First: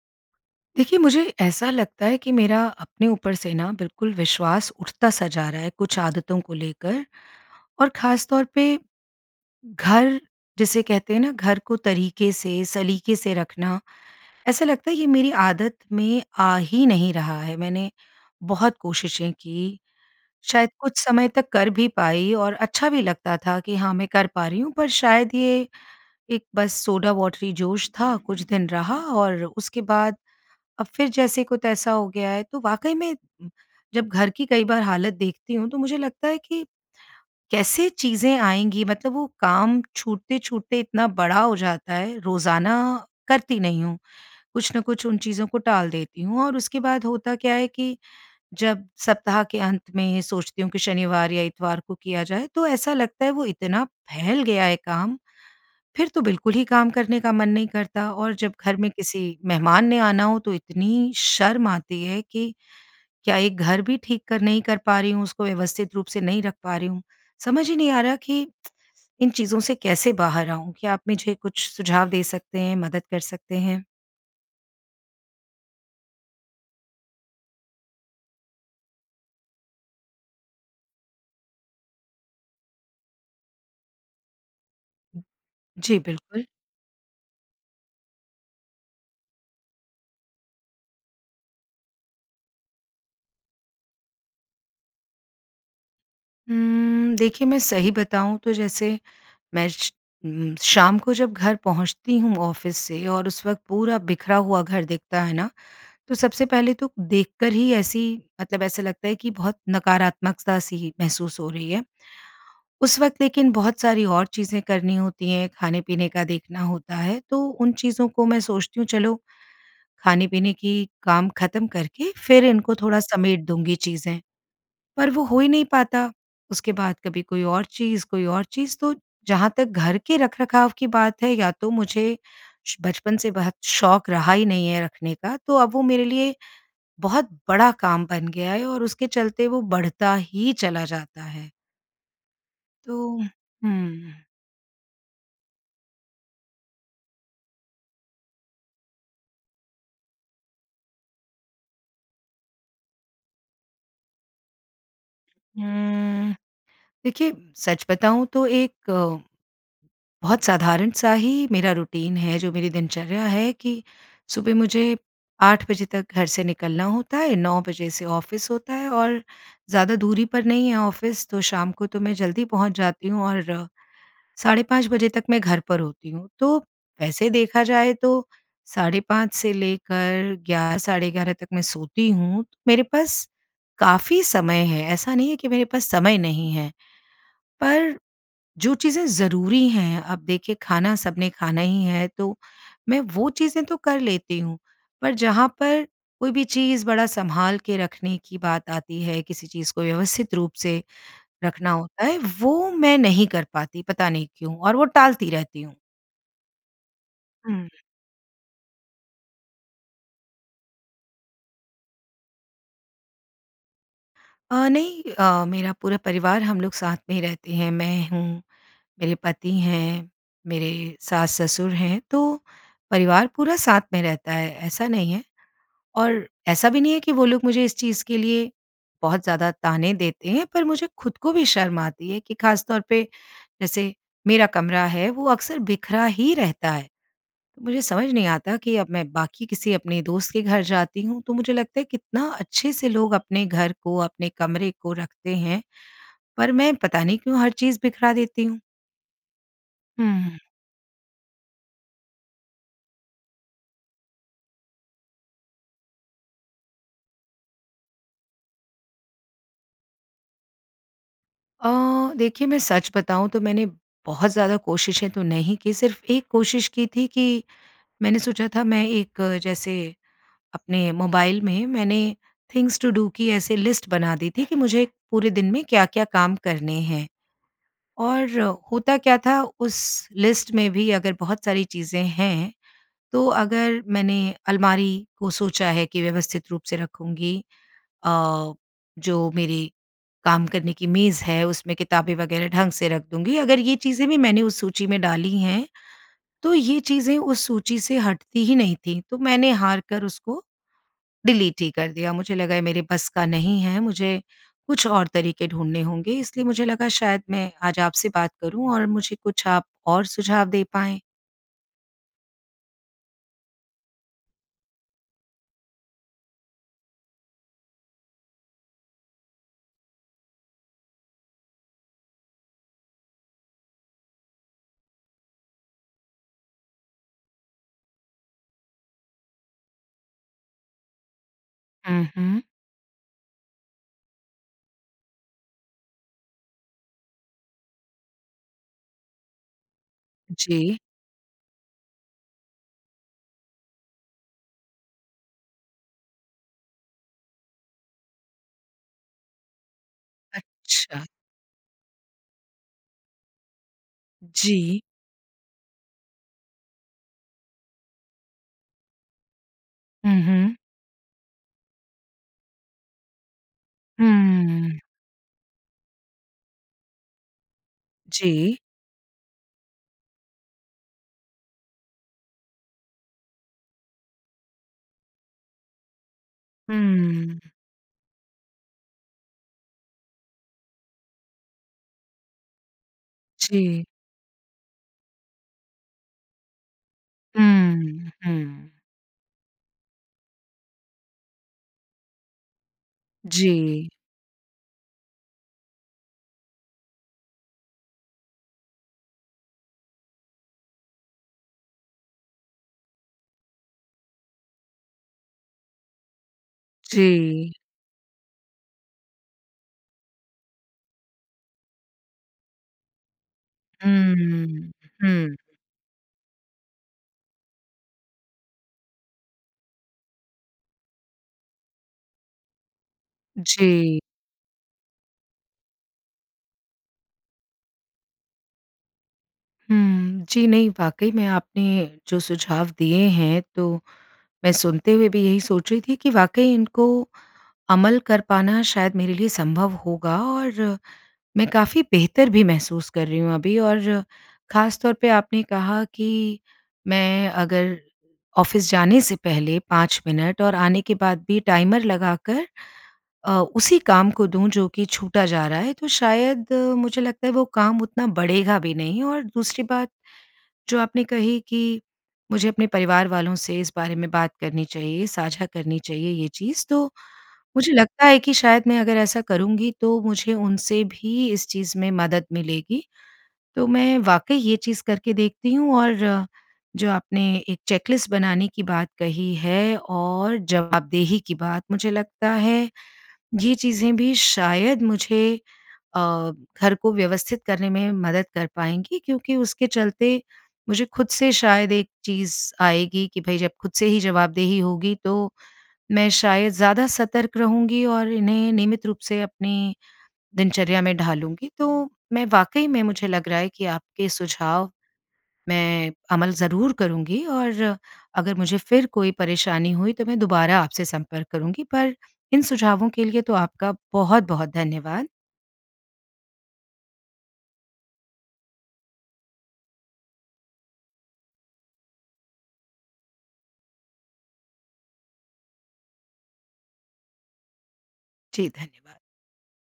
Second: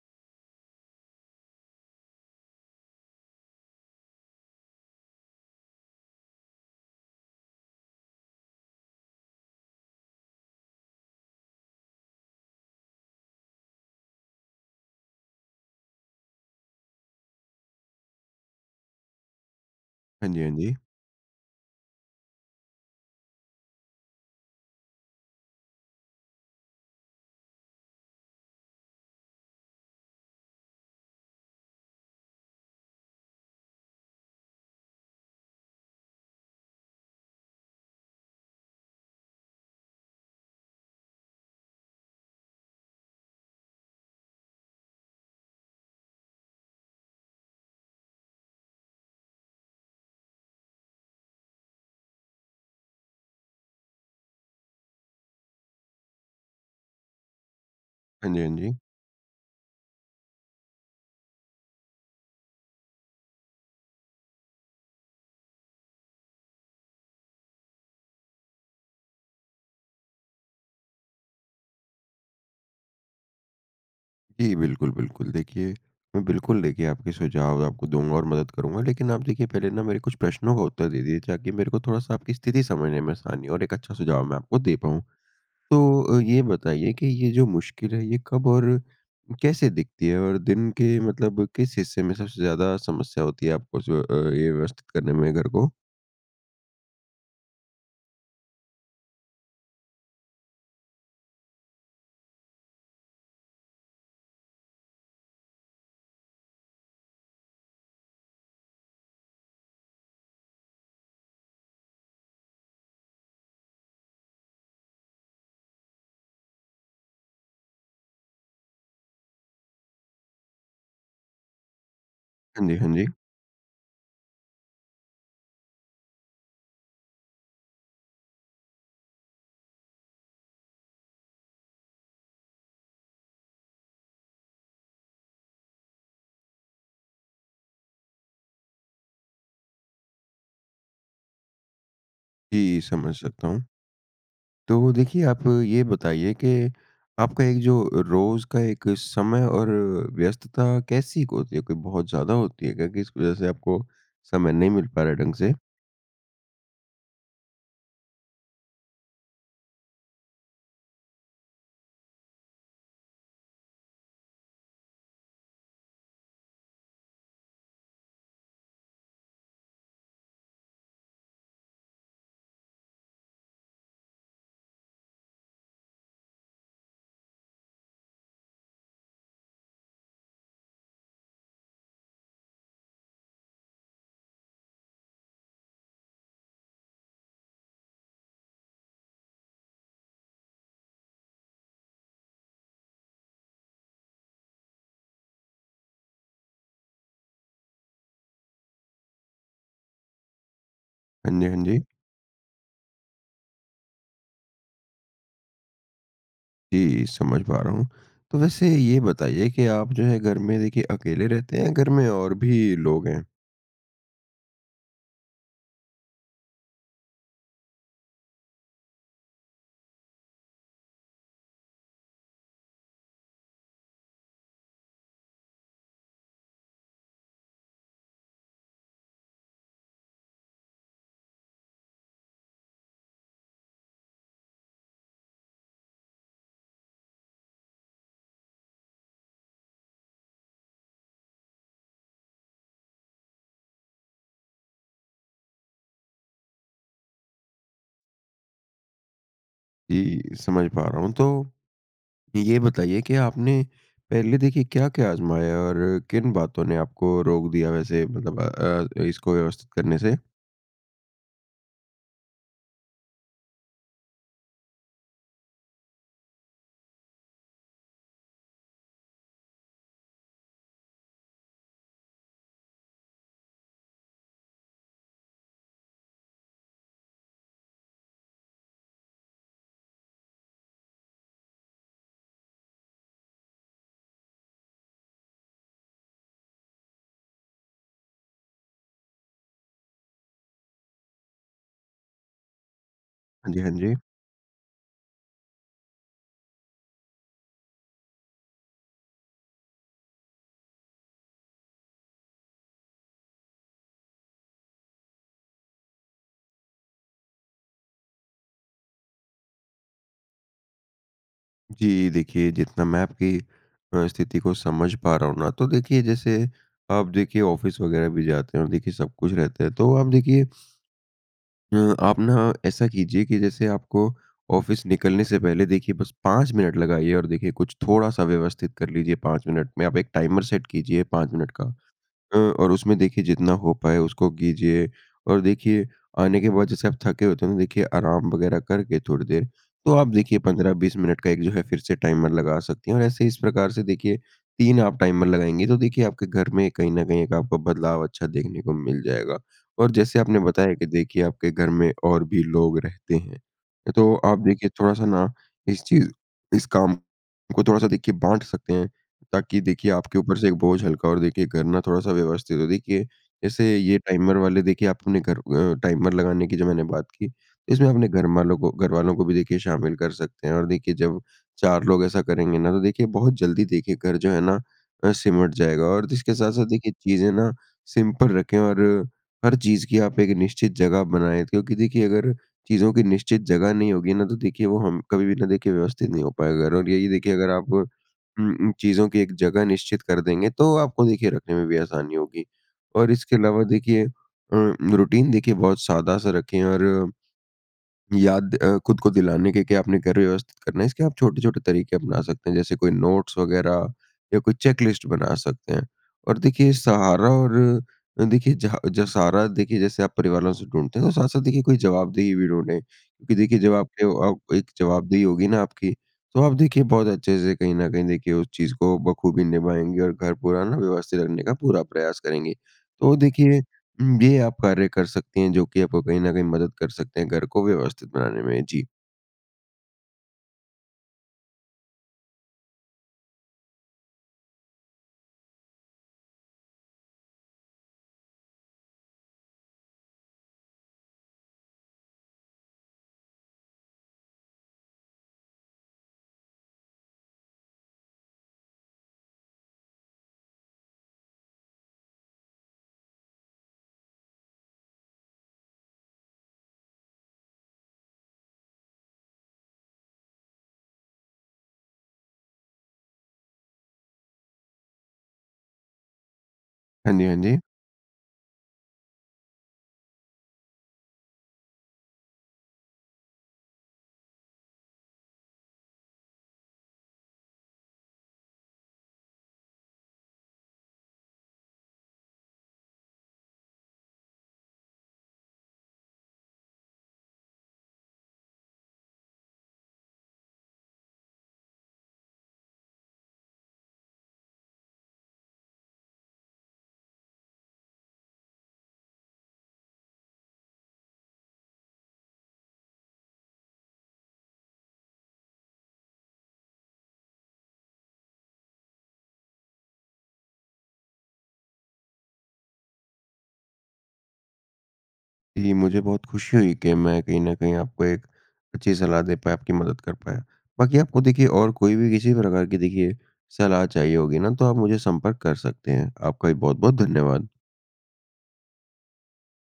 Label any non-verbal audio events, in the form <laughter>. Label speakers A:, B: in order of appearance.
A: देखिए, मुझे ऐसा लगता है कि मेरा अपने ऊपर से ना, बिल्कुल विश्वास उठता सा जा रहा है, कुछ आदतों को लेकर। और ख़ास तौर पे, घर जिसे कहते हैं ना, घर को तरीके से, सलीके से रखना, ऐसा लगता है ये मेरी आदत में आ ही नहीं रहा है। मैंने बहुत कोशिशें कीं,
B: हाँ जी, हाँ
A: शायद
B: जी।
A: कुछ समय तक कर भी पाई और अच्छा भी लगता था कि, "हाँ, मैं कर पा रही हूँ।" पर शायद ये एक बस सोडा वॉटरी जोश था। कुछ दिन रहा, और उसके बाद अब फिर जैसे को तैसा हो गया है। तो वाक़ई में जब घर की कई बार हालत देखती हूँ, तो मुझे लगता है कि कैसे चीज़ें आएँगी? मतलब वो काम छूटते-छूटते इतना बड़ा हो जाता है। रोज़ाना करती नहीं हूँ, कुछ ना कुछ उन चीज़ों को टाल देती हूँ। और उसके बाद होता क्या है कि जब सप्ताह के अंत में ये सोचती हूँ कि शनिवार या इतवार को किया जाए, तो ऐसा लगता है वो इतना फैल गया है काम, फिर तो बिल्कुल ही काम करने का मन नहीं करता।
B: हाँ
A: और
B: जी,
A: जब
B: हाँ जी।
A: घर में किसी मेहमान ने आना हो, तो इतनी शर्म आती है कि क्या, एक घर भी ठीक कर नहीं कर पा रही हूँ? उसको व्यवस्थित रूप से नहीं रख पा रही हूँ? समझ ही नहीं आ रहा कि <tsk> इन चीज़ों से कैसे बाहर आऊँ। क्या आप मुझे कुछ सुझाव दे सकते हैं, मदद कर सकते हैं?
B: जी बिल्कुल, बिल्कुल। देखिए, मैं बिल्कुल देखिए, आपके सुझाव आपको दूँगा और मदद करूँगा। लेकिन आप देखिए, पहले न मेरे कुछ प्रश्नों का उत्तर दे दीजिए, ताकि मेरे को थोड़ा-सा आपकी स्थिति समझने में आसानी हो और एक अच्छा सुझाव मैं आपको दे पाऊँ।
A: जी,
B: तो अ, ये
A: बिल्कुल।
B: बताइए कि ये जो मुश्किल है, ये कब और कैसे दिखती है? और दिन के मतलब किस हिस्से में सबसे ज़्यादा समस्या होती है आपको जो अ, ये व्यवस्थित करने में घर को?
A: उम्म, देखिए, मैं सही बताऊँ तो जैसे मैं श उम, शाम को जब घर पहुँचती हूँ ऑफ़िस से, और उस वक़्त पूरा बिखरा हुआ घर दिखता है ना, तो सबसे पहले तो देखकर ही ऐसी मतलब, ऐसे लगता है कि बहुत नकारात्मकता सी ही महसूस हो रही है। उस वक़्त लेकिन बहुत सारी और चीज़ें करनी होती हैं, खाने-पीने का देखना होता है, तो उन चीज़ों को मैं सोचती हूँ, चलो, खाने-पीने की काम ख़त्म करके फिर
B: हाँ
A: इनको
B: जी, हाँ
A: थोड़ा
B: जी।
A: समेट दूँगी चीज़ें। पर वो हो ही नहीं पाता। उसके बाद कभी कोई और चीज़, कोई और चीज़। तो जहाँ तक घर के रखरखाव की बात है, या तो मुझे श बचपन से बहुत शौक़ रहा ही नहीं है रखने का, तो अब वो मेरे लिए बहुत बड़ा काम बन गया है, और उसके चलते वो बढ़ता ही चला जाता है।
B: जी, समझ
A: तो,
B: सकता हूँ।
A: हुँ।
B: तो देखिए आप ये बताइए कि आपका एक जो रोज का एक समय और व्यस्तता कैसी होती है? कोई बहुत ज़्यादा होती है क्या? किस वज़ह से आपको समय नहीं मिल पा रहा है ढंग से?
A: हुँ, देखिए सच बताऊँ तो एक, बहुत साधारण सा ही मेरा रूटीन है, जो मेरी दिनचर्या है कि सुबह मुझे 8 बजे तक घर से निकलना होता है। 9 बजे से ऑफ़िस होता है, और ज़्यादा दूरी पर नहीं है ऑफ़िस, तो शाम को तो मैं जल्दी पहुँच जाती हूँ। और साढ़े 5 बजे तक मैं घर पर होती हूँ। तो वैसे देखा जाए तो साढ़े 5 से लेकर 11 साढ़े 11 तक मैं सोती हूँ। मेरे पास काफ़ी समय है। ऐसा नहीं है कि मेरे पास समय नहीं है। पर जो चीज़ें ज़रूरी हैं, अब देखिए खाना सबने खाना ही है, तो मैं वो चीज़ें तो कर लेती हूँ। पर जहाँ पर कोई भी चीज़ बड़ा सँभाल के रखने की बात आती है, किसी चीज़ को व्यवस्थित रूप से
B: हाँ जी, हाँ
A: रखना
B: जी।
A: होता है, वो मैं नहीं कर पाती पता नहीं क्यों और वो टालती रहती हूँ।
B: जी, समझ पा
A: हुँ।
B: रहा हूँ। तो वैसे ये बताइए कि आप जो है, घर में देखिए, अकेले रहते हैं या घर में और भी लोग हैं?
A: अ, नहीं अ, मेरा पूरा परिवार हम लोग साथ में ही रहते हैं। मैं हूँ, मेरे पति हैं, मेरे सास-ससुर हैं, तो परिवार पूरा साथ में रहता है, ऐसा नहीं है। और ऐसा भी नहीं है कि वो लोग मुझे इस चीज़ के लिए, बहुत ज़्यादा ताने देते हैं, पर मुझे खुद को भी शर्म आती है कि ख़ास तौर पे, जैसे मेरा कमरा है, वो अक्सर बिखरा ही रहता है। मुझे समझ नहीं आता कि अब मैं बाकी किसी अपने दोस्त के घर जाती हूँ तो मुझे लगता है, कितना अच्छे से लोग अपने घर को, अपने कमरे को रखते हैं। पर मैं पता नहीं क्यों हर चीज़ बिखरा देती हूँ।
B: जी,
A: हुँ।
B: समझ पा रहा हूँ। तो, ये बताइए कि आपने, पहले देखिए, क्या-क्या आज़माया और किन बातों ने आपको रोक दिया वैसे मतलब अ, इसको व्यवस्थित करने से?
A: अ, देखिए मैं सच बताऊँ तो मैंने, बहुत ज़्यादा कोशिशें तो नहीं की, सिर्फ एक कोशिश की थी कि मैंने सोचा था, मैं एक जैसे, अपने मोबाइल में मैंने थिंग्स टू डू की ऐसे लिस्ट बना दी थी कि मुझे पूरे दिन में क्या-क्या काम करने हैं। और होता क्या था, उस लिस्ट में भी अगर बहुत सारी चीज़ें हैं, तो अगर मैंने अलमारी को सोचा है कि व्यवस्थित रूप से रखूँगी अ, जो मेरी काम करने की मेज़ है, उसमें किताबें वगैरह ढंग से रख दूँगी।
B: हाँ जी,
A: अगर
B: हाँ
A: ये
B: जी।
A: चीज़ें भी मैंने उस सूची में डाली हैं, तो ये चीज़ें उस सूची से हटती ही नहीं थी। तो मैंने हार कर उसको, डिलीट ही कर दिया। मुझे लगा ये मेरे बस का नहीं है। मुझे कुछ और तरीके ढूँढ़ने होंगे। इसलिए मुझे लगा, शायद मैं आज आपसे बात करूँ और मुझे कुछ आप और सुझाव दे पाएँ।
B: जी, देखिए जितना मैं आपकी अ, स्थिति को समझ पा रहा हूँ ना, तो देखिए जैसे आप देखिए ऑफ़िस वगैरह भी जाते हों देखिए सब कुछ रहता है, तो आप देखिए अ, आप ना ऐसा कीजिए कि जैसे आपको ऑफ़िस निकलने से पहले देखिए बस 5 मिनट लगाइए और देखिए कुछ थोड़ा-सा व्यवस्थित कर लीजिए, 5 मिनट में आप एक टाइमर सेट कीजिए, 5 मिनट का
A: उ
B: अ,
A: हुँ।
B: और उसमें देखिए जितना हो पाए, उसको कीजिए। और देखिए आने के बाद, जैसे आप थके होते हैं ना तो देखिए आराम वगैरह करके थोड़ी देर, तो आप देखिए पंद्रह
A: जी।
B: बीस मिनट का एक जो है फिर से टाइमर लगा सकती हैं। और ऐसे ही इस प्रकार से देखिए, 3 आप टाइमर लगाएँगी, तो देखिए आपके घर में कहीं ना कहीं एक आपको बदलाव अच्छा देखने को मिल जाएगा। और जैसे आपने बताया कि
A: अच्छा।
B: देखिए आपके घर में और भी लोग रहते हैं, तो आप देखिए
A: जी।
B: थोड़ा-सा ना इस चीज़ इस काम को थोड़ा-सा देखिए बाँट सकते हैं, ताकि देखिए आपके
A: हुँ,
B: ऊपर से एक
A: हुँ।
B: बोझ हल्का हो और देखिए घर ना थोड़ा-सा व्यवस्थित हो। देखिए जैसे ये टाइमर वाले
A: हुँ।
B: देखिए, आप अपने घर अ, टाइमर लगाने की जो मैंने बात की इसमें अपने घरमालों
A: जी।
B: को घरवालों को भी देखिए शामिल कर सकते हैं। और देखिए जब चार लोग ऐसा करेंगे ना, तो देखिए बहुत जल्दी देखिए घर जो है ना? अ, सिमट जाएगा। और जिसके साथ-साथ देखिए चीज़ें
A: हुँ।
B: ना सिंपल रखें और हर चीज़ की आप एक निश्चित जगह बनाएँ, क्योंकि देखिए अगर चीज़ों की निश्चित जगह
A: जी।
B: नहीं होगी ना, तो देखिए वो हम कभी भी ना देखिए व्यवस्थित नहीं हो पाएगा। और यही देखिए अगर आप उ
A: हुँ,
B: उ,
A: हुँ।
B: चीज़ों की एक जगह निश्चित कर देंगे, तो आपको देखिए रखने में भी आसानी होगी। और इसके अलावा
A: जी।
B: देखिए अ, रूटीन देखिए बहुत सादा-सा रखें और याद अ, खुद को दिलाने के, के आपने घर व्यवस्थित करना है, इसके आप छोटे-छोटे तरीके अपना सकते हैं, जैसे कोई नोट्स वगैरह या कोई चेक लिस्ट बना सकते हैं। और देखिए, सहारा
A: जी।
B: और देखिए जह जो सहारा देखिए जैसे आप परिवार वालों से ढूँढते हैं, तो साथ-साथ देखिए कोई जवाबदेही भी ढूँढें, क्योंकि देखिए जब आपके अ, एक
A: हुँ,
B: जवाबदेही
A: हुँ।
B: होगी ना आपकी, तो आप देखिए बहुत अच्छे से कहीं ना कहीं देखिए उस चीज़ को बख़ूबी निभाएँगे और घर पूरा ना व्यवस्थित रखने का पूरा प्रयास करेंगे। तो देखिए
A: जी।
B: उ, ये आप कार्य कर सकती हैं, जो की आपको कहीं ना कहीं मदद कर सकते हैं घर को व्यवस्थित बनाने में, जी।
A: हुँ। जी नहीं, वाक़ई में आपने जो सुझाव दिए हैं तो मैं सुनते हुए भी यही सोच रही थी कि वाक़ई इनको अमल कर पाना शायद मेरे लिए संभव होगा, और मैं काफ़ी बेहतर भी महसूस कर रही हूँ अभी। और ख़ास तौर पे आपने कहा कि मैं अगर ऑफ़िस जाने से पहले 5 मिनट, और आने के बाद भी टाइमर लगाकर अ, उसी काम को दूँ जो कि छूटा जा रहा है, तो शायद मुझे लगता है वो काम उतना बढ़ेगा भी नहीं। और दूसरी बात जो आपने कही कि मुझे अपने परिवार वालों से इस बारे में बात करनी चाहिए, साझा करनी चाहिए ये चीज़, तो
B: हाँ जी, हाँ जी।
A: मुझे लगता है कि शायद मैं अगर ऐसा करूँगी, तो मुझे उनसे भी इस चीज़ में मदद मिलेगी। तो मैं वाक़ई ये चीज़ करके देखती हूँ। और जो आपने एक चेक लिस्ट बनाने की बात कही है, और जवाबदेही की बात मुझे लगता है ये चीज़ें भी शायद मुझे अ, घर को व्यवस्थित करने में मदद कर पाएँगी। क्योंकि उसके चलते मुझे खुद से शायद एक चीज़ आएगी कि भई, जब खुद से ही जवाबदेही होगी, तो मैं शायद ज़्यादा सतर्क रहूँगी और इन्हें नियमित रूप से अपनी दिनचर्या में ढालूँगी। तो मैं वाक़ई में मुझे लग रहा है कि आपके सुझाव मैं अमल ज़रूर करूँगी। और अगर मुझे फिर कोई परेशानी हुई, तो मैं दुबारा आपसे संपर्क करूँगी। पर इन सुझावों के लिए तो आपका बहुत-बहुत धन्यवाद।
B: जी, मुझे बहुत खुशी हुई कि मैं कहीं ना कहीं आपको 1 अच्छी सलाह दे पाया, आपकी मदद कर पाया। बाकी आपको देखिए, और कोई भी किसी प्रकार की देखिए सलाह चाहिए होगी ना, तो आप मुझे संपर्क कर सकते हैं। आपका भी बहुत-बहुत धन्यवाद।
A: जी, धन्यवाद।